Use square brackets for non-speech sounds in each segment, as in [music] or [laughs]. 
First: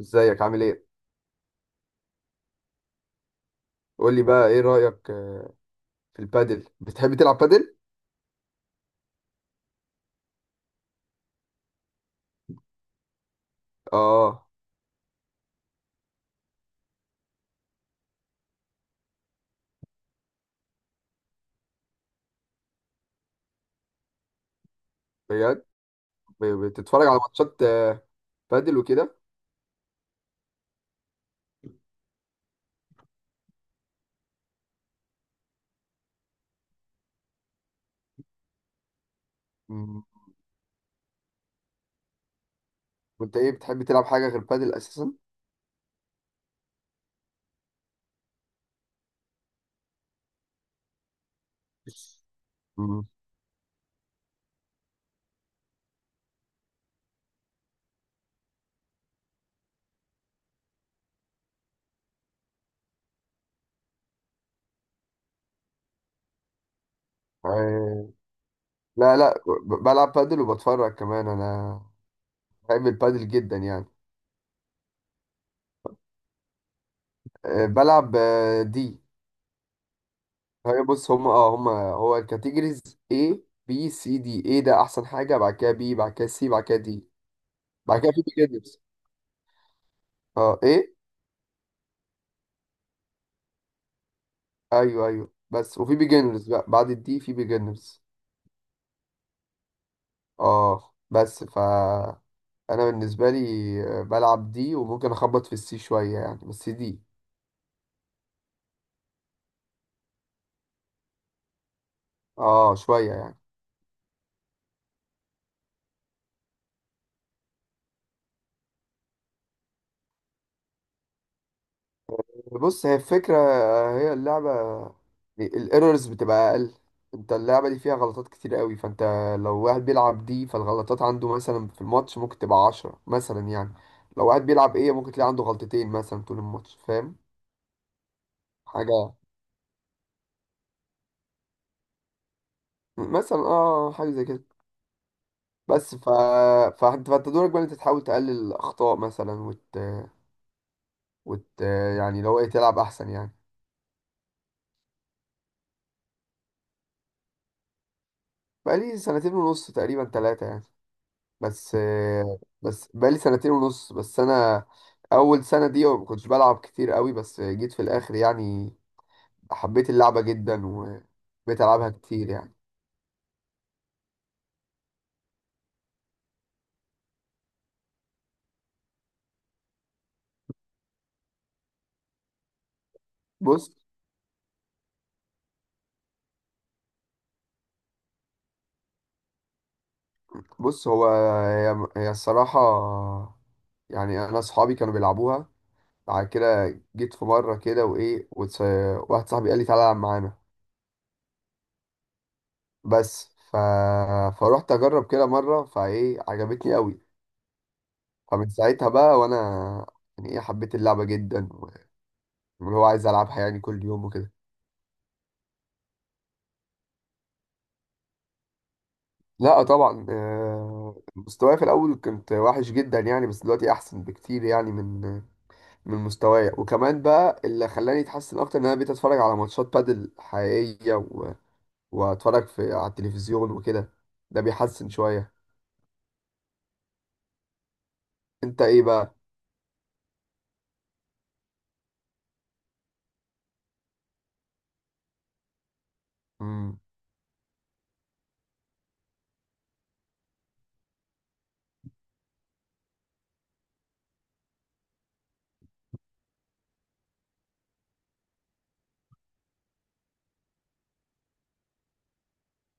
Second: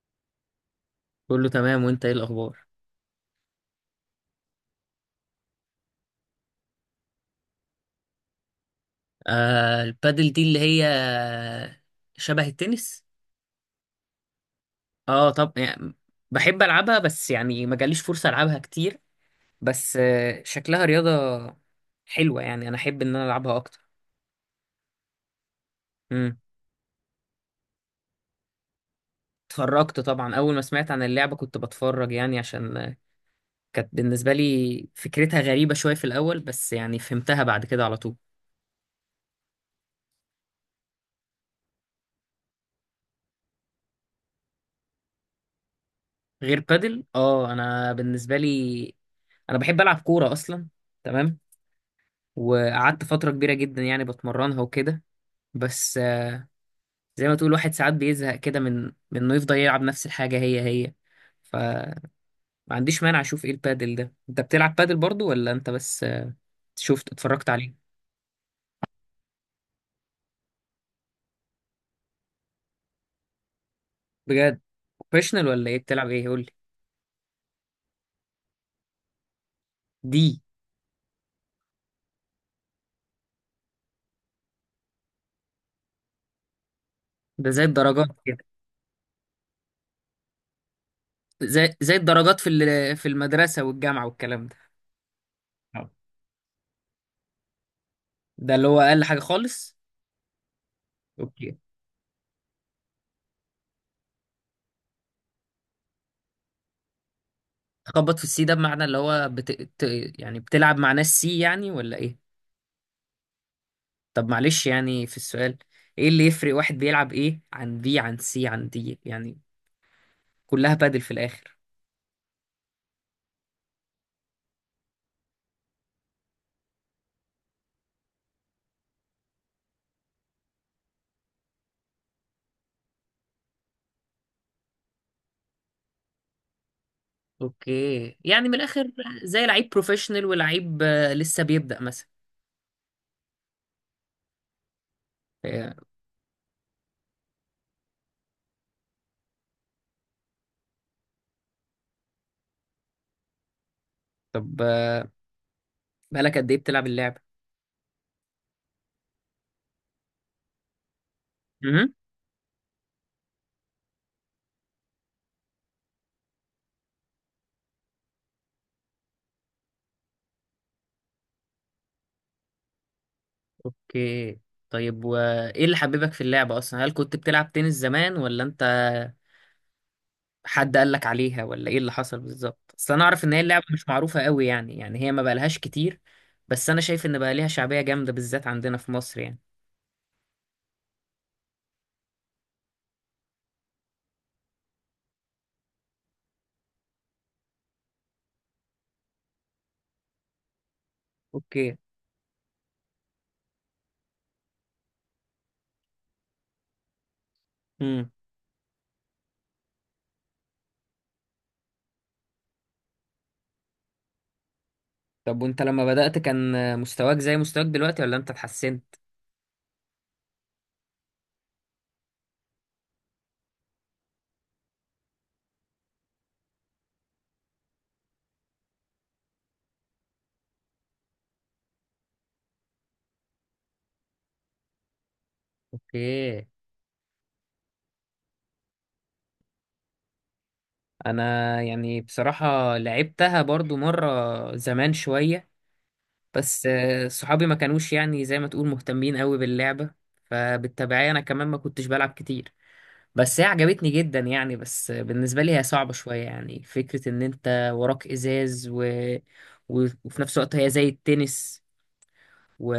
ازيك عامل ايه؟ كله تمام، وانت ايه الاخبار؟ قول لي بقى ايه رأيك، في البادل؟ بتحب تلعب بادل؟ البادل دي اللي هي شبه التنس. اه، اه، طب يعني بحب العبها، بس يعني ما جاليش فرصة العبها كتير. بس شكلها رياضة حلوة، يعني انا احب ان انا العبها اكتر. بجد؟ امم بتتفرج على ماتشات بادل وكده؟ اتفرجت طبعا، اول ما سمعت عن اللعبة كنت بتفرج، يعني عشان كانت بالنسبة لي فكرتها غريبة شوية في الاول، بس يعني فهمتها بعد كده على طول. مم. وانت ايه بتحب تلعب حاجة غير بادل اساسا؟ غير بادل، اه، انا بالنسبة لي انا بحب العب كورة اصلا. تمام. وقعدت مم. فترة كبيرة جدا يعني بتمرنها وكده. بس زي ما تقول واحد ساعات بيزهق كده من انه يفضل يلعب نفس الحاجة هي هي. فما عنديش مانع اشوف ايه البادل ده. انت بتلعب بادل برضو ولا انت بس شفت اتفرجت عليه؟ آه، لا، لا، بلعب بادل وبتفرج كمان. انا بحب البادل جدا يعني. بجد؟ بروفيشنال ولا ايه بتلعب؟ ايه قول لي. بلعب، دي دي هي. بص، هم هو الكاتيجوريز A B C D. A ده احسن حاجة، بعد كده B، بعد كده C، بعد كده D، ده زي بعد الدرجات كده في كده؟ بيجنرز، اه A. زي الدرجات في في المدرسة والجامعة والكلام ده. ايوه، ايوه، بس آه. وفي بيجنرز بقى بعد الدي في بيجنرز. ده اللي هو اقل حاجة خالص. اه، بس اوكي. انا بالنسبه لي بلعب دي، وممكن اخبط في السي شويه يعني، بس دي. تخبط في السي ده بمعنى اللي هو يعني بتلعب مع ناس سي يعني ولا ايه؟ اه، شويه يعني. طب معلش، يعني في السؤال، ايه اللي يفرق واحد بيلعب ايه عن بي عن سي عن دي يعني؟ كلها بادل في الاخر. بص، هي الفكره، هي اللعبه. الايرورز بتبقى اقل. انت اللعبه دي فيها غلطات كتير قوي. فانت لو واحد بيلعب دي فالغلطات عنده مثلا في الماتش ممكن تبقى عشرة مثلا يعني. لو واحد بيلعب ايه ممكن تلاقي عنده غلطتين مثلا طول الماتش، فاهم؟ اوكي، يعني من الاخر حاجه. زي لعيب بروفيشنال ولعيب لسه بيبدأ مثلا. مثلا، اه، حاجه زي كده. آه، بس فانت دورك بقى إن انت تحاول تقلل الاخطاء مثلا، وت... يعني لو ايه تلعب احسن يعني. طب بقالك قد ايه بتلعب اللعبة؟ بقالي سنتين ونص، تقريبا ثلاثة يعني. بس امم بس بقالي سنتين ونص، بس انا اول سنة دي ما كنتش بلعب كتير قوي، بس جيت في الاخر يعني حبيت اللعبة جدا وبقيت العبها كتير يعني. اوكي. طيب، وايه اللي حببك في اللعبة اصلا؟ هل كنت بتلعب تنس زمان، ولا انت حد قال لك عليها، ولا ايه اللي حصل بالظبط؟ اصل انا اعرف ان هي اللعبة بص مش معروفة قوي يعني، يعني هي ما بقالهاش كتير، بس انا شايف ان بقى ليها شعبية جامدة بالذات عندنا في مصر يعني. بص هو، هي الصراحة، يعني انا اصحابي كانوا بيلعبوها. بعد كده جيت في مرة كده، وإيه، واحد صاحبي قال لي تعالى العب معانا. اوكي. بس فروحت أجرب كده مرة، فإيه، عجبتني قوي. امم فمن ساعتها بقى وأنا يعني إيه، حبيت اللعبة جدا، واللي هو عايز ألعبها يعني كل يوم وكده. طب وانت لما بدأت كان مستواك زي مستواك دلوقتي ولا انت اتحسنت؟ لا، طبعا، مستواي في الأول كنت وحش جدا يعني، بس دلوقتي أحسن بكتير يعني من مستواي. وكمان بقى اللي خلاني أتحسن أكتر إن أنا بقيت أتفرج على ماتشات بادل حقيقية، وأتفرج على التلفزيون وكده. ده بيحسن شوية. اوكي. انت ايه بقى؟ انا يعني بصراحة لعبتها برضو مرة زمان شوية. بس مم. صحابي ما كانوش يعني زي ما تقول مهتمين قوي باللعبة. فبالتبعية انا كمان ما كنتش بلعب كتير. بس هي عجبتني جدا يعني، بس بالنسبة لي هي صعبة شوية يعني، فكرة ان انت وراك ازاز وفي نفس الوقت هي زي التنس، و...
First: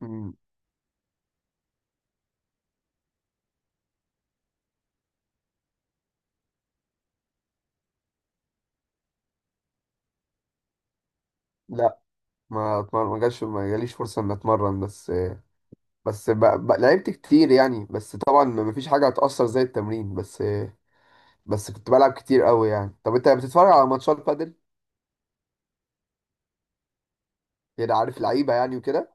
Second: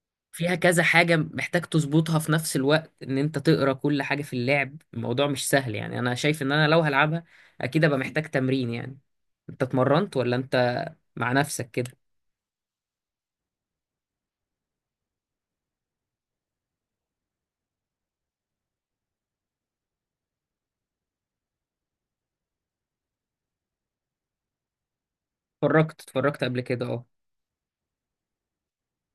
مم. فيها كذا حاجة محتاج تظبطها في نفس الوقت، ان انت تقرا كل حاجة في اللعب. الموضوع مش سهل يعني، انا شايف ان انا لو هلعبها اكيد ابقى محتاج تمرين يعني. انت اتمرنت ولا انت مع نفسك كده؟ لا، ما اتمرن، ما جاليش فرصه ان اتمرن. بس، لعبت كتير يعني، بس طبعا ما فيش حاجه هتاثر زي التمرين. بس بس كنت بلعب كتير قوي يعني. طب انت بتتفرج على ماتشات بادل؟ اتفرجت، اتفرجت قبل كده، اه. يعني عارف لعيبه يعني وكده؟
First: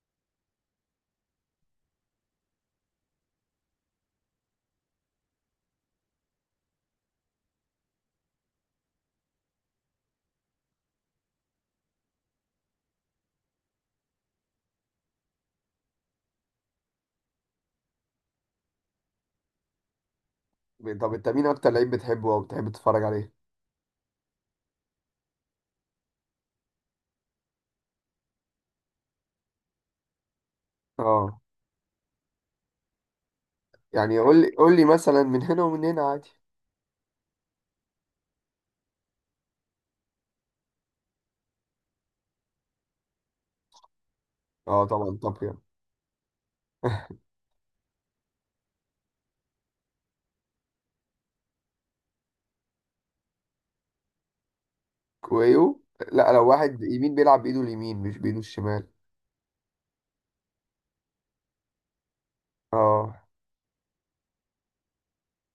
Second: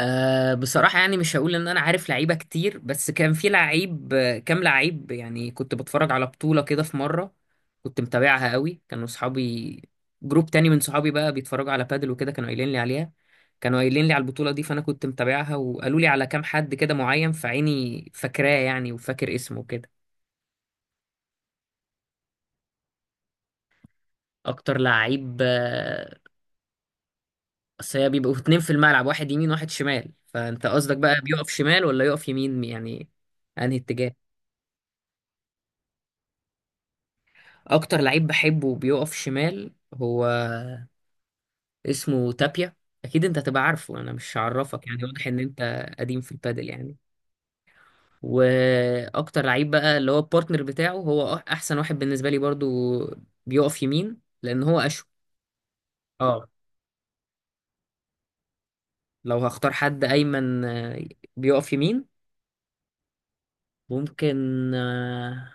أه، بصراحة يعني مش هقول إن أنا عارف لعيبة كتير، بس كان في لعيب كام لعيب يعني، كنت بتفرج على بطولة كده في مرة. كنت متابعها قوي، كانوا صحابي، جروب تاني من صحابي بقى بيتفرجوا على بادل وكده، كانوا قايلين لي عليها، كانوا قايلين لي على البطولة دي، فأنا كنت متابعها وقالوا لي على كام حد كده معين، فعيني فاكراه يعني وفاكر اسمه كده. طب انت مين اكتر لعيب بتحبه او بتحب تتفرج عليه؟ أكتر لعيب أصل هي بيبقوا اتنين في الملعب، واحد يمين واحد شمال، فأنت قصدك بقى اه، بيقف شمال ولا يقف يمين يعني؟ أنهي اتجاه؟ يعني قول لي، قول لي، مثلا من هنا ومن هنا عادي. اكتر لعيب بحبه بيقف شمال، هو اسمه تابيا. اكيد انت هتبقى عارفه، انا مش اه، هعرفك يعني، طبعا، واضح ان طب يعني. انت قديم في البادل يعني. [laughs] واكتر لعيب بقى اللي هو البارتنر بتاعه هو احسن واحد بالنسبه لي برضو. بيقف يمين لان هو اشول. كويو. لا، اه، لو واحد يمين بيلعب بايده اليمين مش بايده الشمال. لو هختار حد ايمن بيقف يمين اه، ممكن. آه،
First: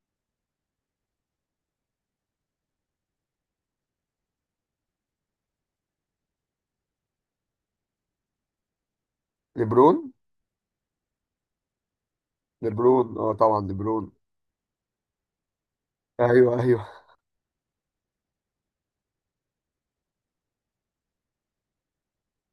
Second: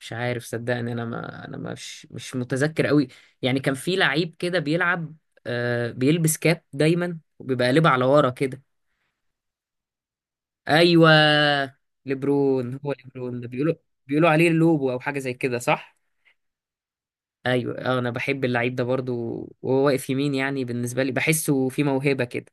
مش عارف صدقني، انا مش متذكر قوي، يعني كان في لعيب كده بيلعب بيلبس كاب دايما وبيبقى قلبه على ورا كده. ليبرون. ايوه. ليبرون. هو ليبرون، اه، ليبرون ده طبعا، بيقولوا، ليبرون. بيقولوا عليه لوبو او حاجه زي كده، صح؟ ايوه، ايوه. ايوه انا بحب اللعيب ده برضو، وهو واقف يمين يعني، بالنسبه لي بحسه في موهبه كده.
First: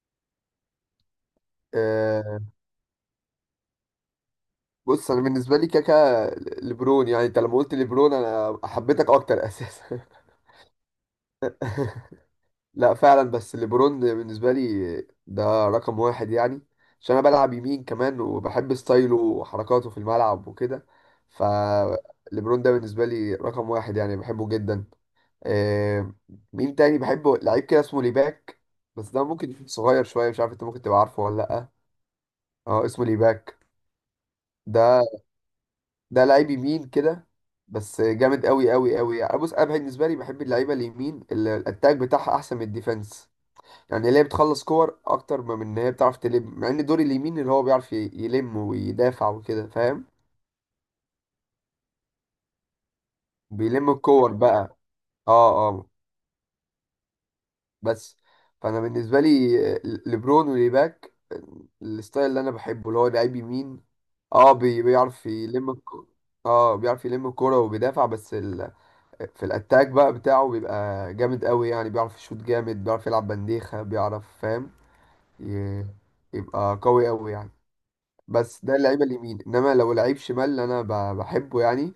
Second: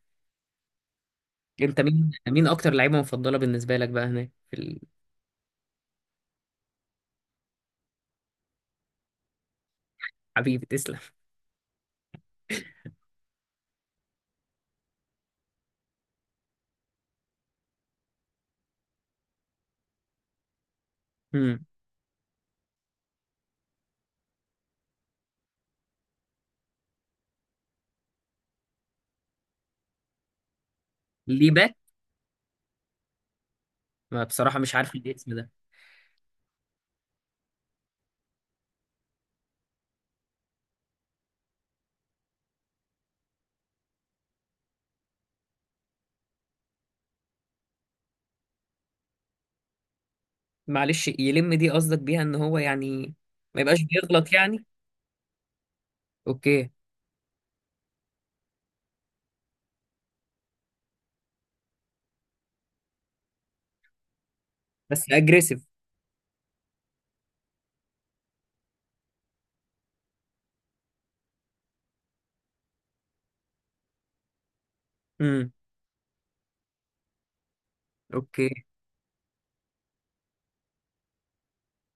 انت مين آه، اكتر لعيبه مفضله بالنسبه لك بقى هناك في... بص، انا بالنسبه لي كاكا ليبرون، يعني انت لما قلت ليبرون انا حبيتك اكتر اساسا. الحبيب تسلم. [laughs] لا، فعلا، بس ليبرون بالنسبه لي ده رقم واحد يعني. عشان انا بلعب يمين كمان وبحب ستايله وحركاته في الملعب وكده. امم فليبرون ده بالنسبه لي رقم واحد يعني، بحبه جدا. آه مين تاني بحبه؟ لعيب كده اسمه ليباك، بس ده ممكن يكون صغير شويه، مش عارف انت ممكن تبقى عارفه ولا ليه لا. باك؟ اه، اسمه ليباك. ما بصراحه مش عارف ده الاسم ده. ده لعيب يمين كده، بس جامد قوي قوي قوي يعني. بص انا بالنسبه لي بحب اللعيبه اليمين اللي الاتاك بتاعها احسن من الديفenس، يعني اللي هي بتخلص كور اكتر ما من ان هي بتعرف تلم، مع ان دور اليمين اللي هو بيعرف يلم ويدافع وكده، فاهم؟ معلش، يلم دي قصدك بيها ان هو يعني ما يبقاش بيلم الكور بيغلط يعني؟ بقى. اه، اه. اوكي. بس، فانا بالنسبه لي، لبرون وليباك، الستايل اللي انا بحبه اللي هو لعيب يمين، اه بس بيعرف اجريسيف؟ يلم الكورة. اه، بيعرف يلم الكورة وبيدافع. بس في الاتاك بقى بتاعه بيبقى جامد قوي يعني، بيعرف يشوط جامد، بيعرف يلعب بنديخة، بيعرف، فاهم؟ امم ي- يبقى قوي قوي يعني. اوكي. بس ده اللعيبة اليمين، انما لو لعيب شمال اللي انا بحبه يعني،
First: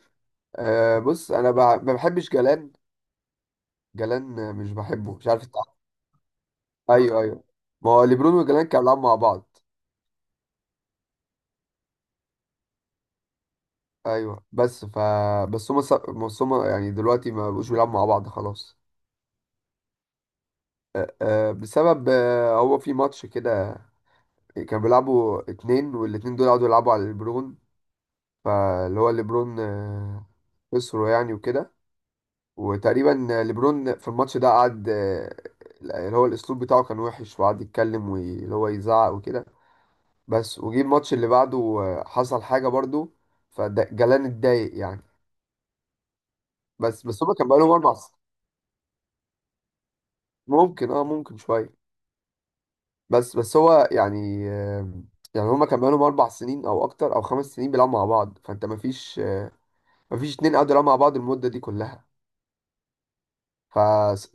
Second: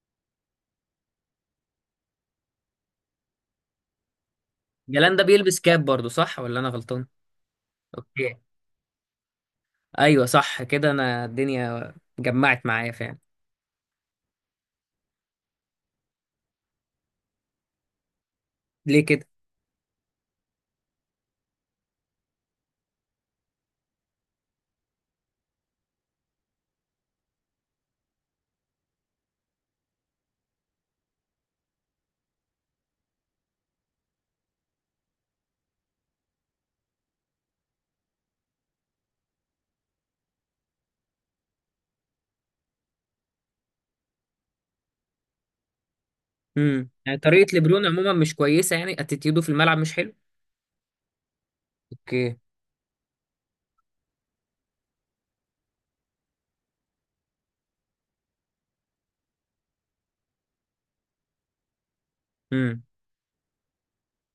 أه بص، انا ما بحبش جلان. جلان، مش جلان بحبه، ده مش عارف انت بيلبس عارف. كاب برضو صح ولا انا غلطان؟ ايوه، ايوه، ما هو ليبرون اوكي. وجلان كانوا بيلعبوا مع بعض. ايوه صح كده، انا الدنيا جمعت معايا فعلا. ايوه، بس بس هما يعني دلوقتي ما بقوش بيلعبوا مع بعض خلاص. ليه كده؟ أه آه، بسبب، هو في ماتش كده كانوا بيلعبوا اتنين، والاتنين دول قعدوا يلعبوا على ليبرون، فاللي هو ليبرون خسره يعني وكده. وتقريبا ليبرون في الماتش ده قعد، اللي هو الاسلوب بتاعه كان وحش، وقعد يتكلم واللي هو يزعق وكده. بس وجي الماتش اللي بعده حصل حاجة برضو، فجلان اتضايق يعني. بس يعني بس هما كان طريقه بقالهم لبرون اربع عموما مش كويسه يعني، اتيتيودو في الملعب مش حلو. ممكن شوية. اوكي. بس هو يعني، يعني هما كان بقالهم اربع سنين او اكتر او خمس سنين بيلعبوا مع بعض، فانت مفيش اتنين قعدوا يلعبوا مع بعض المدة دي كلها. امم ف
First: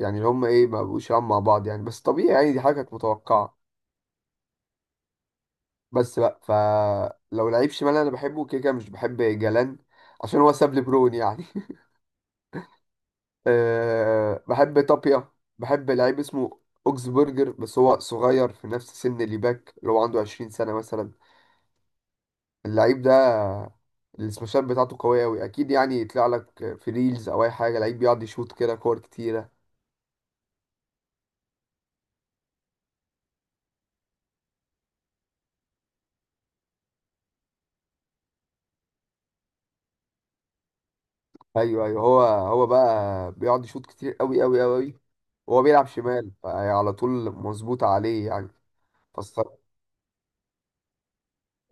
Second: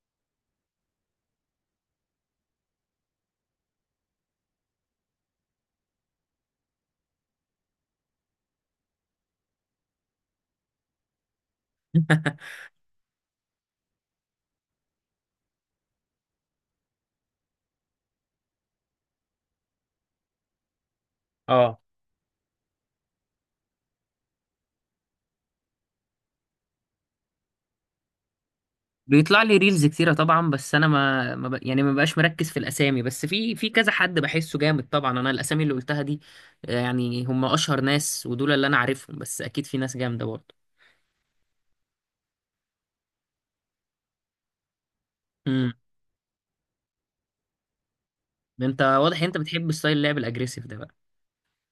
يعني اللي هم ايه ما بقوش يلعبوا مع بعض يعني، بس طبيعي يعني، دي حاجة كانت متوقعة. بس بقى، لو لعيب شمال انا بحبه، كده كده مش بحب جلان عشان هو ساب لي برون يعني. [laughs] [laughs] أه، بحب طابيا، بحب لعيب اسمه اوكسبرجر، بس هو صغير في نفس سن اللي باك، اللي هو عنده 20 سنة مثلا. اه اللعيب ده السماشات بتاعته قوية أوي أكيد يعني، يطلع لك في ريلز أو أي حاجة لعيب بيقعد يشوط كده كور بيطلع كتيرة. لي ريلز كتيره طبعا، بس انا ما, ما ب... يعني ما بقاش مركز في الاسامي، بس في كذا حد بحسه جامد طبعا. انا الاسامي اللي قلتها دي يعني هم اشهر ناس ودول اللي انا عارفهم، بس اكيد في ناس جامده برضه. ايوه، ايوه، هو بقى بيقعد يشوط كتير قوي قوي قوي، وهو امم بيلعب شمال، فعلى طول مظبوط عليه يعني. انت واضح انت فالصراحة بتحب ستايل اللعب الاجريسيف ده بقى.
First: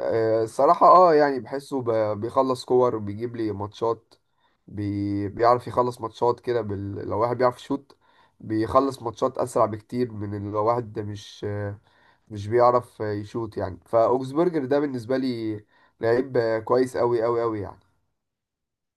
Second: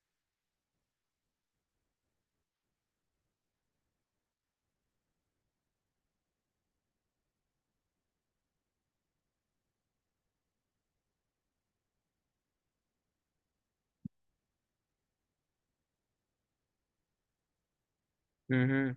آه، الصراحة اه يعني بحسه بيخلص كور، بيجيب لي ماتشات. بيعرف يخلص ماتشات كده لو واحد بيعرف يشوط بيخلص ماتشات أسرع بكتير من لو واحد ده مش بيعرف يشوط يعني. فأوكسبرجر ده بالنسبة لي لعيب كويس قوي قوي قوي يعني. مهم.